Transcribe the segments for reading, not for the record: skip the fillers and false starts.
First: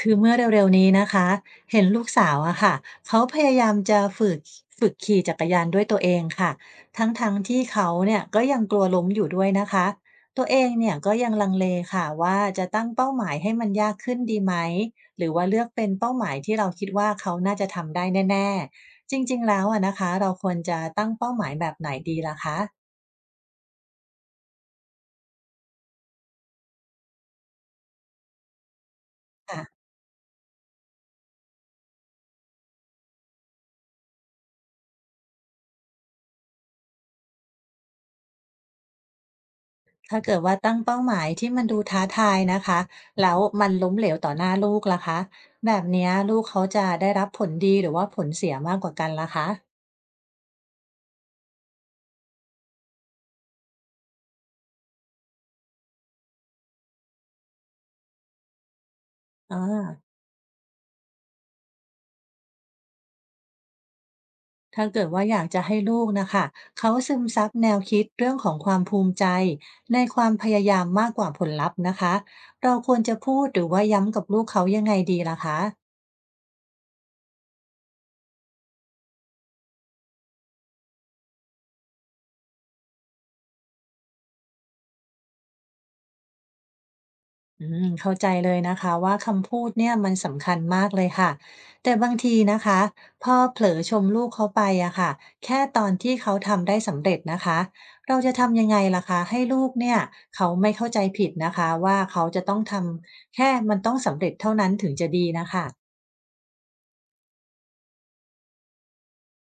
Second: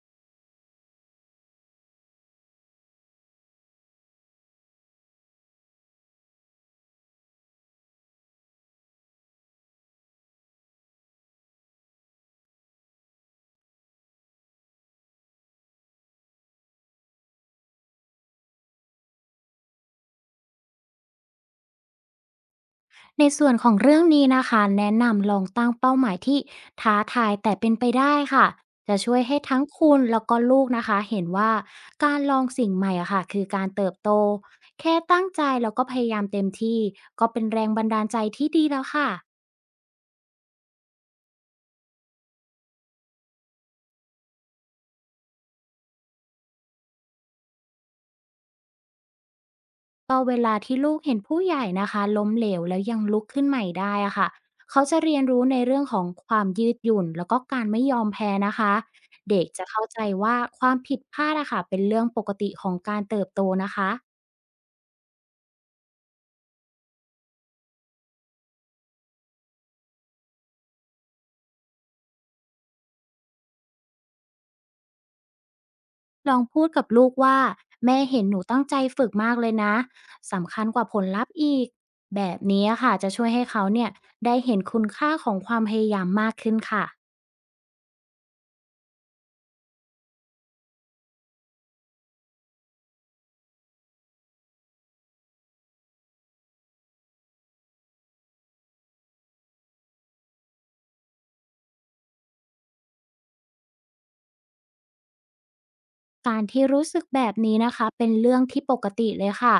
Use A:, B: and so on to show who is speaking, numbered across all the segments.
A: คือเมื่อเร็วๆนี้นะคะเห็นลูกสาวอะค่ะเขาพยายามจะฝึกขี่จักรยานด้วยตัวเองค่ะทั้งๆที่เขาเนี่ยก็ยังกลัวล้มอยู่ด้วยนะคะตัวเองเนี่ยก็ยังลังเลค่ะว่าจะตั้งเป้าหมายให้มันยากขึ้นดีไหมหรือว่าเลือกเป็นเป้าหมายที่เราคิดว่าเขาน่าจะทำได้แน่ๆจริงๆแล้วอะนะคะเราควรจะตั้งเป้าหมายแบบไหนดีล่ะคะ
B: ในส่วนของเรื่องนี้นะคะแนะนำลองตั้งเป้าหมายที่ท้าทายแต่เป็นไปได้ค่ะจะช่วยให้ทั้ง
A: ะ
B: คุณแล้วก็ลูกนะคะเห็นว่าการลองสิ่งใหม่อะค่ะคือการเติบโตแค่ตั้งใจแล้วก็พยายามเต็มที่ก็เป็นแรงบันดาลใจที่ดีแล้วค่ะ
A: ถ้าเกิดว่าตั้งเป้าหมายที่มันดูท้าทายนะคะแล้วมันล้มเหลวต่อหน้าลูกล่ะคะแบบเนี้ยลูกเขาจะได้รับผลดีหรือว่าผลเสียมากกว่ากันล่ะคะ
B: ก็เวลาที่ลูกเห็นผู้ใหญ่นะคะล้มเหลวแล้วยังลุกขึ้นใหม่ได้อะค่ะเขาจะเรียนรู้ในเรื่องของความยืดหยุ่นแล้วก็การไม่ยอมแพ้นะคะเด็ก
A: อ่
B: จะเข้าใจ
A: า
B: ว่าความผิดพลาดอะค่ะเป็นเรื่องปกติของการเติบโตนะคะ
A: ถ้าเกิดว่าอยากจะให้ลูกนะคะเขาซึมซับแนวคิดเรื่องของความภูมิใจในความพยายามมากกว่าผลลัพธ์นะคะเราควรจะพูดหรือว่าย้ำกับลูกเขายังไงดีล่ะคะ
B: ลองพูดกับลูกว่าแม่เห็นหนูตั้งใจฝึกมากเลยนะสำคัญกว่าผลลัพธ์อีกแบบนี้อะค่ะจะช่วยให้เขาเนี่ยได้เห็นคุณค่าของความพยายามมากขึ้นค่ะ
A: อืมเข้าใจเลยนะคะว่าคำพูดเนี่ยมันสำคัญมากเลยค่ะแต่บางทีนะคะพ่อเผลอชมลูกเขาไปอะค่ะแค่ตอนที่เขาทำได้สำเร็จนะคะเราจะทำยังไงล่ะคะให้ลูกเนี่ยเขาไม่เข้าใจผิดนะคะว่าเขาจะต้องทำแค่มันต้องสำเร็จเท่านั้นถึงจะดีนะคะ
B: การที่รู้สึกแบบนี้นะคะเป็นเรื่องที่ปกติเลยค่ะ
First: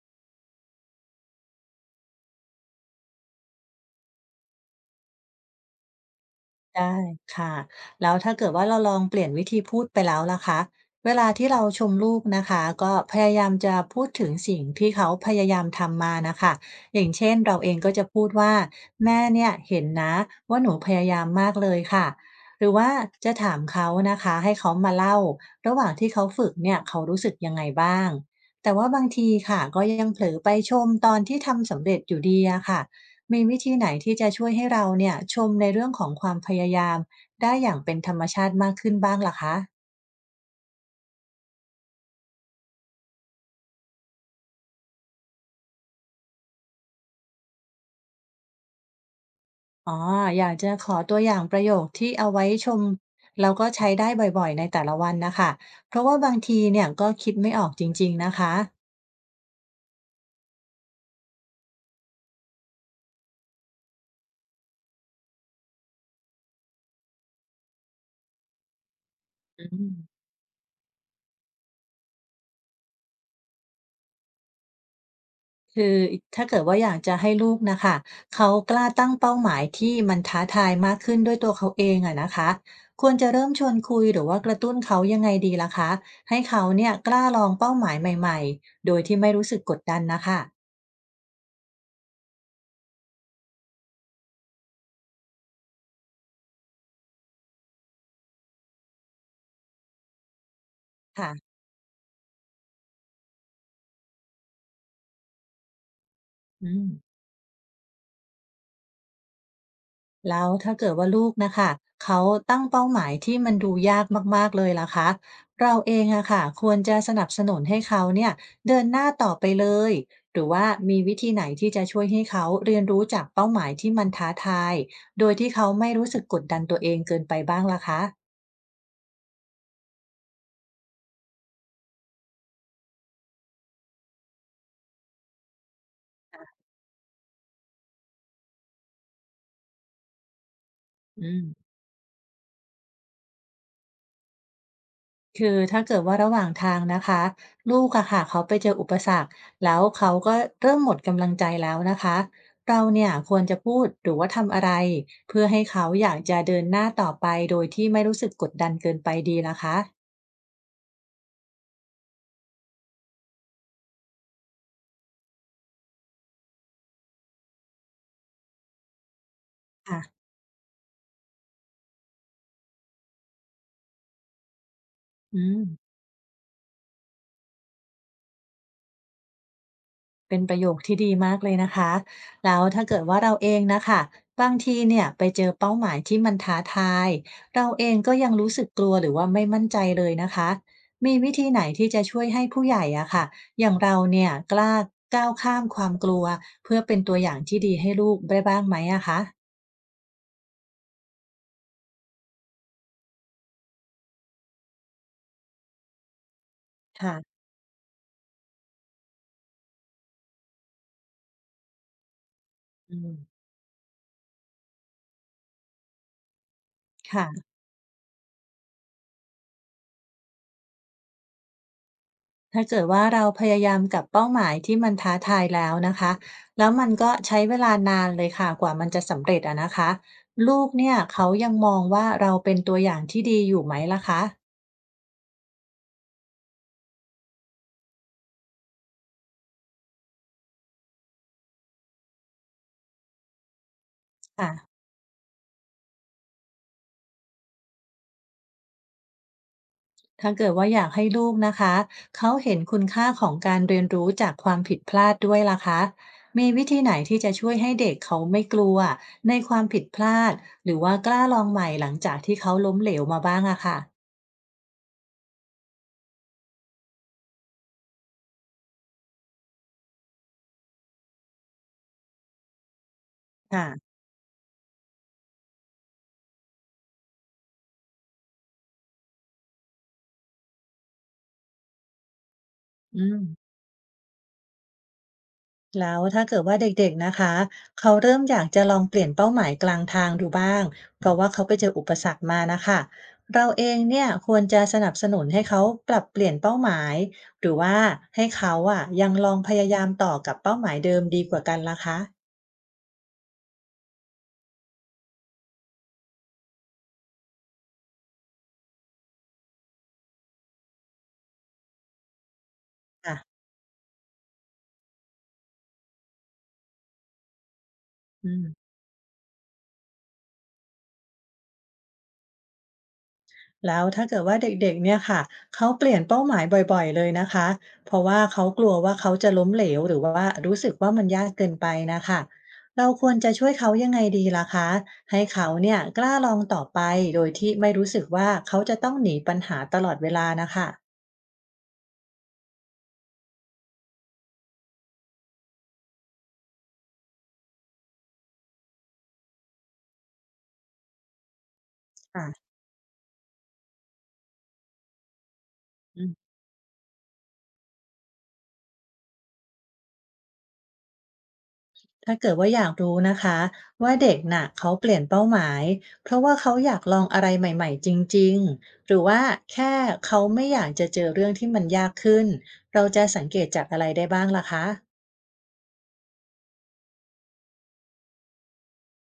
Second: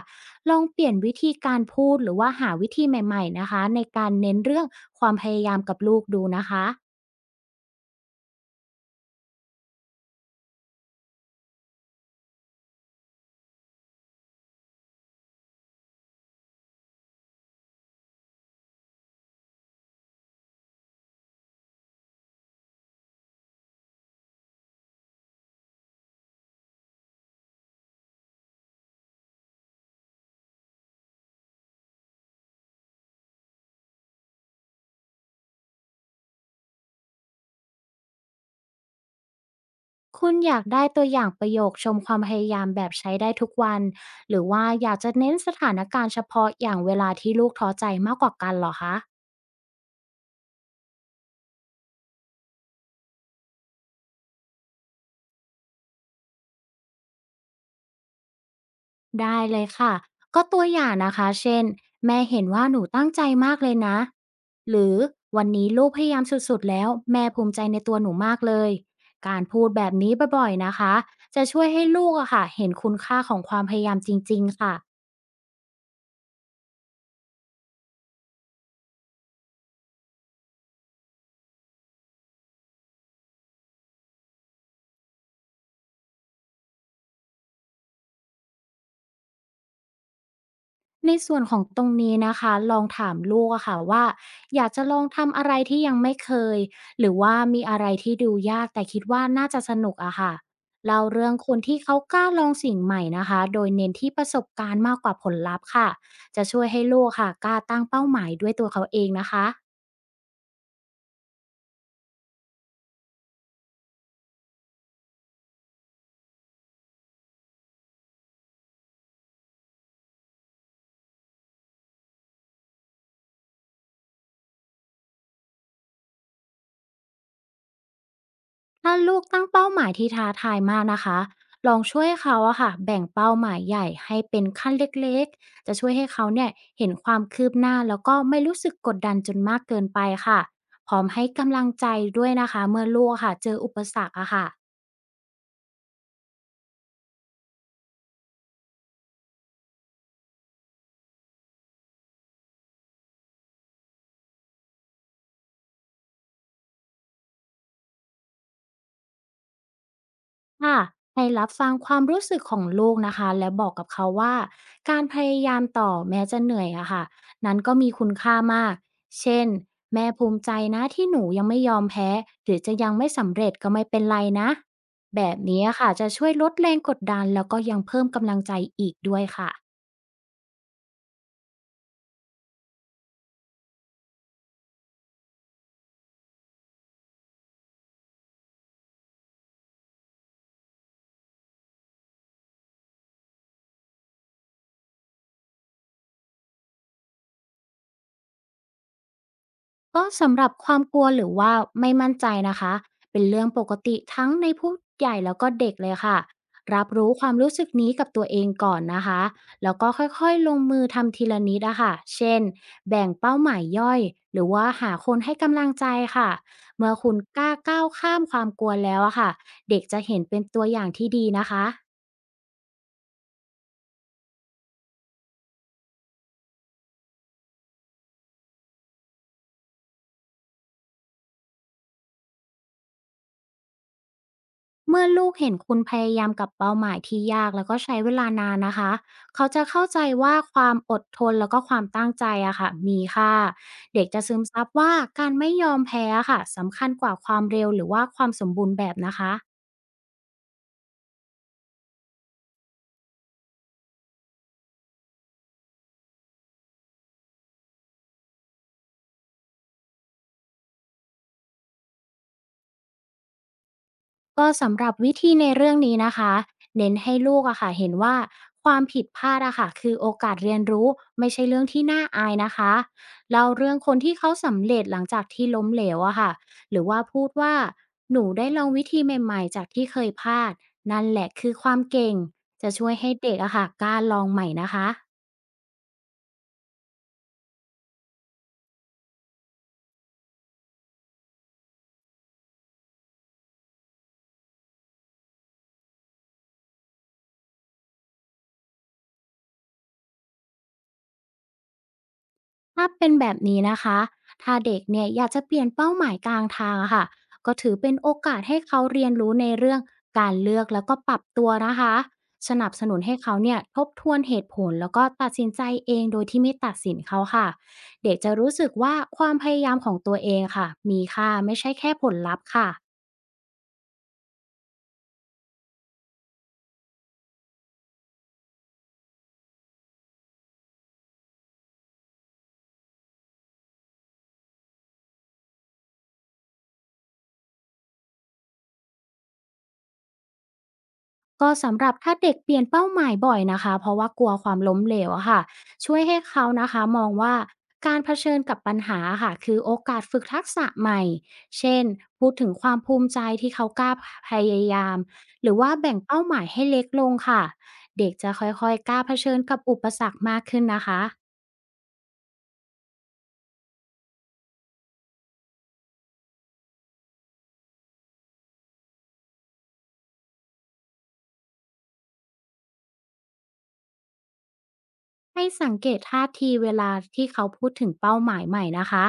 B: ลองเปลี่ยนวิธีการพูดหรือว่าหาวิธีใหม่ๆนะคะในการเน้นเรื่องความพยายามกับลูกดูนะคะ
A: ได้ค่ะแล้วถ้าเกิดว่าเราลองเปลี่ยนวิธีพูดไปแล้วล่ะคะเวลาที่เราชมลูกนะคะก็พยายามจะพูดถึงสิ่งที่เขาพยายามทำมานะคะอย่างเช่นเราเองก็จะพูดว่าแม่เนี่ยเห็นนะว่าหนูพยายามมากเลยค่ะหรือว่าจะถามเขานะคะให้เขามาเล่าระหว่างที่เขาฝึกเนี่ยเขารู้สึกยังไงบ้างแต่ว่าบางทีค่ะก็ยังเผลอไปชมตอนที่ทำสำเร็จอยู่ดีอะค่ะ มีวิธีไหนที่จะช่วยให้เราเนี่ยชมในเรื่องของความพยายามได้อย่างเป็นธรรมชาติมากขึ้นบ้างล่ะคะ
B: คุณอยากได้ตัวอย่างประโยคชมความพยายามแบบใช้ได้ทุกวันหรือว่าอยากจะเน้นสถานการณ์เฉพาะอย่างเวลาที่ลูกท้อใจมากกว่ากันเหรอคะ
A: อ๋ออยากจะขอตัวอย่างประโยคที่เอาไว้ชมแล้วก็ใช้ได้บ่อยๆในแต่ละวันนะคะ เพราะว่าบางทีเนี่ยก็คิดไม่ออกจริงๆนะคะ
B: ได้เลยค่ะ ก็ตัวอย่างนะคะเช่น แม่เห็นว่าหนูตั้งใจมากเลยนะ หรือวันนี้ลูกพยายามสุดๆแล้วแม่ภูมิใจในตัวหนูมากเลย การพู
A: อื
B: ดแบบนี้
A: ม
B: บ่อยๆนะคะ จะช่วยให้ลูกอะค่ะเห็นคุณค่าของความพยายามจริงๆค่ะ
A: คือถ้าเกิดว่าอยากจะให้ลูกนะคะเขากล้าตั้งเป้าหมายที่มันท้าทายมากขึ้นด้วยตัวเขาเองอะนะคะควรจะเริ่มชวนคุยหรือว่ากระตุ้นเขายังไงดีล่ะคะให้เขาเนี่ยกล้าลองเป้าหมายใหม่ๆโดยที่ไม่รู้สึกกดดันนะคะ
B: ในส่วนของตรงนี้นะคะลองถามลูกอะค่ะว่าอยากจะลองทำอะไรที่ยังไม่เคยหรือว่ามีอะไรที่ดูยากแต่คิดว่าน่าจะสนุกอะค่ะเล่า
A: ค่ะ
B: เรื่องคนที่เขากล้าลองสิ่งใหม่นะคะโดยเน้นที่ประสบการณ์มากกว่าผลลัพธ์ค่ะจะช่ว
A: อื
B: ยให้
A: ม
B: ลูกค่ะกล้าตั้งเป้าหมายด้วยตัวเขาเองนะคะ
A: แล้วถ้าเกิดว่าลูกนะคะเขาตั้งเป้าหมายที่มันดูยากมากๆเลยล่ะคะเราเองอะค่ะควรจะสนับสนุนให้เขาเนี่ยเดินหน้าต่อไปเลยหรือว่ามีวิธีไหนที่จะช่วยให้เขาเรียนรู้จากเป้าหมายที่มันท้าทายโดยที่เขาไม่รู้สึกกดดันตัวเองเกินไปบ้างล่ะคะ
B: ถ้าลูกตั้งเป้าหมายที่ท้าทายมากนะคะ ลองช่วยเขาอะค่ะแบ่งเป้าหมายใหญ่ให้เป็นขั้นเล็กๆ จะช่วยให้เขาเนี่ยเห็นความคืบหน้าแล้วก็ไม่รู้สึกกดดันจนมากเกินไปค่ะ พร้อมให้
A: อื
B: กำลั
A: ม
B: งใจด้วยนะคะเมื่อลูกอะค่ะเจออุปสรรคอะค่ะ
A: คือถ้าเกิดว่าระหว่างทางนะคะลูกอะค่ะเขาไปเจออุปสรรคแล้วเขาก็เริ่มหมดกำลังใจแล้วนะคะเราเนี่ยควรจะพูดหรือว่าทำอะไรเพื่อให้เขาอยากจะเดินหน้าต่อไปโดยที่ไม่รู้สึกกดดันเกินไปดีล่ะคะ
B: ค่ะให้รับฟังความรู้สึกของลูกนะคะและบอกกับเขาว่าการพยายามต่อแม้จะเหนื่อยอะค่ะนั้นก็มีคุณค่ามากเช่นแม่
A: ค่ะ
B: ภูมิใจนะที่หนูยังไม่ยอมแพ้หรือจะยังไม่สำเร็จก็ไม่เป็นไรนะแบบ
A: อืม
B: นี้อะค่ะจะช่วยลดแรงกดดันแล้วก็ยังเพิ่มกำลังใจอีกด้วยค่ะ
A: เป็นประโยคที่ดีมากเลยนะคะแล้วถ้าเกิดว่าเราเองนะคะบางทีเนี่ยไปเจอเป้าหมายที่มันท้าทายเราเองก็ยังรู้สึกกลัวหรือว่าไม่มั่นใจเลยนะคะมีวิธีไหนที่จะช่วยให้ผู้ใหญ่อะค่ะอย่างเราเนี่ยกล้าก้าวข้ามความกลัวเพื่อเป็นตัวอย่างที่ดีให้ลูกได้บ้างไหมอะคะ
B: ก็สำหรับความกลัวหรือว่าไม่มั่นใจนะคะเป็นเรื่องปกติทั้งในผู้ใหญ่แล้วก็เด็กเลยค่ะรับรู้ความ
A: ค่ะ
B: รู้สึกนี้กับตัวเองก่อนนะคะแล้วก็ค่อยๆลงมือทำทีละนิดอะค่ะเช่น
A: อื
B: แบ่ง
A: ม
B: เป้าหมายย่อยหรือว่าหาคนให้กำลังใจค่ะเมื่อคุณก
A: ค่ะ
B: ล้าก้าวข้ามความกลัวแล้วอะค่ะเด็กจะเห็นเป็นตัวอย่างที่ดีนะคะ
A: ถ้าเกิดว่าเราพยายามกับเป้าหมายที่มันท้าทายแล้วนะคะแล้วมันก็ใช้เวลานานเลยค่ะกว่ามันจะสำเร็จอะนะคะลูกเนี่ยเขายังมองว่าเราเป็นตัวอย่างที่ดีอยู่ไหมล่ะคะ
B: เมื่อลูกเห็นคุณพยายามกับเป้าหมายที่ยากแล้วก็ใช้เวลานานนะคะ เขาจะเข้าใจว่าความอดทนแล้วก็ความตั้งใจอะค่ะมีค่าเด็กจะซึม
A: ค่ะ
B: ซับว่าการไม่ยอมแพ้อะค่ะสำคัญกว่าความเร็วหรือว่าความสมบูรณ์แบบนะคะ
A: ถ้าเกิดว่าอยากให้ลูกนะคะเขาเห็นคุณค่าของการเรียนรู้จากความผิดพลาดด้วยล่ะคะมีวิธีไหนที่จะช่วยให้เด็กเขาไม่กลัวในความผิดพลาดหรือว่ากล้าลองใหม่หลังจากที่เขาล้มเหลวมาบ้างอะค่ะ
B: ก็สำหรับวิธีในเรื่องนี้นะคะเน้นให้ลูกอะค่ะเห็นว่าความผิดพลาดอะค่ะคือโอกาสเรียนรู้ไม่ใช่เรื่องที่น่าอายนะคะเล่าเรื่อง
A: ค่ะ
B: คนที่เขาสำเร็จหลังจากที่ล้มเหลวอะค่ะหรือว่าพูดว่าหนูได้ลองวิธีใหม่ๆจากที่เคยพลาดนั่นแหละคือความเก่งจะช่วย
A: อื
B: ให้เด็ก
A: ม
B: อะค่ะกล้าลองใหม่นะคะ
A: แล้วถ้าเกิดว่าเด็กๆ นะคะเขาเริ่มอยากจะลองเปลี่ยนเป้าหมายกลางทางดูบ้างเพราะว่าเขาไปเจออุปสรรคมานะคะเราเองเนี่ยควรจะสนับสนุนให้เขาปรับเปลี่ยนเป้าหมายหรือว่าให้เขาอ่ะยังลองพยายามต่อกับเป้าหมายเดิมดีกว่ากันล่ะคะ
B: ถ้าเป็นแบบนี้นะคะ ถ้าเด็กเนี่ยอยากจะเปลี่ยนเป้าหมายกลางทางอะค่ะ ก็ถือเป็นโอกาสให้เขาเรียนรู้ในเรื่องการเลือกแล้วก็ปรับตัวนะคะ สนับสนุน
A: ค่ะ
B: ให้เขาเนี่ยทบทวนเหตุผลแล้วก็ตัดสินใจเองโดยที่ไม่ตัดสินเขาค่ะ เด็ก
A: อื
B: จะรู้สึ
A: ม
B: กว่าความพยายามของตัวเองค่ะมีค่าไม่ใช่แค่ผลลัพธ์ค่ะ
A: แล้วถ้าเกิดว่าเด็กๆเนี่ยค่ะเขาเปลี่ยนเป้าหมายบ่อยๆเลยนะคะเพราะว่าเขากลัวว่าเขาจะล้มเหลวหรือว่ารู้สึกว่ามันยากเกินไปนะคะเราควรจะช่วยเขายังไงดีล่ะคะให้เขาเนี่ยกล้าลองต่อไปโดยที่ไม่รู้สึกว่าเขาจะต้องหนีปัญหาตลอดเวลานะคะ
B: ก็สำหรับถ้าเด็กเปลี่ยนเป้าหมายบ่อยนะคะเพราะว่ากลัวความล้มเหลวอะค่ะช่วยให้เขานะคะมองว่าการเผชิญกับปัญหาค่ะคือโอกาสฝึกทักษะใหม่เช่นพูดถึ
A: ค่
B: งความภูมิใจที่เขากล้าพยายามหรือว่าแบ่งเป้า
A: ะ
B: หมายให้เล็กลงค่ะเด็กจะค่อยๆกล้าเผชิญกับอุปสรรคมากขึ้นนะคะ
A: ถ้าเกิดว่าอยากรู้นะคะว่าเด็กน่ะเขาเปลี่ยนเป้าหมายเพราะว่าเขาอยากลองอะไรใหม่ๆจริงๆหรือว่าแค่เขาไม่อยากจะเจอเรื่องที่มันยากขึ้นเราจะสังเกตจากอะไรได้บ้างล่ะคะ
B: ให้สังเกตท่าทีเวลาที่เขาพูดถึงเป้าหมายใหม่นะคะ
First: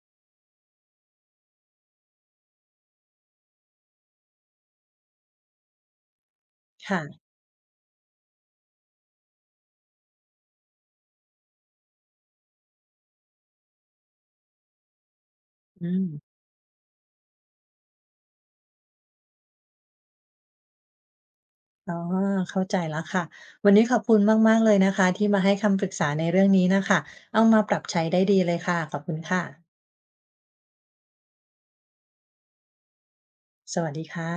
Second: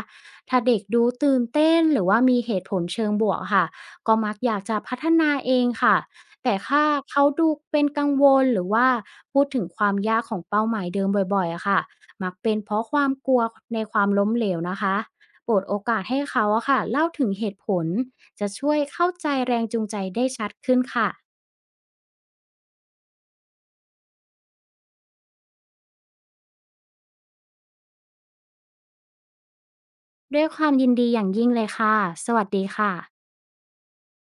B: ถ้าเด็กดูตื่นเต้นหรือว่ามีเหตุผลเชิงบวกค่ะก็มักอยากจะพัฒนาเองค่ะแต่ถ้า
A: ค่ะ
B: เขาดูเป็นกังวลหรือว่าพูดถึงความยากของเป้าหมายเดิมบ่อยๆอะค่ะมักเป็นเพราะความกลัวในความล้มเหลวนะคะโปรดโอ
A: อื
B: กา
A: ม
B: สให้เขาอะค่ะเล่าถึงเหตุผลจะช่วยเข้าใจแรงจูงใจได้ชัดขึ้นค่ะ
A: อ๋อเข้าใจแล้วค่ะวันนี้ขอบคุณมากๆเลยนะคะที่มาให้คำปรึกษาในเรื่องนี้น่ะค่ะเอามาปรับใช้ได้ดีเลยค่ะขอบคุณค่ะ
B: ด้วยความยินดีอย่างยิ่งเลยค่ะสวัสดีค่ะ
A: สวัสดีค่ะ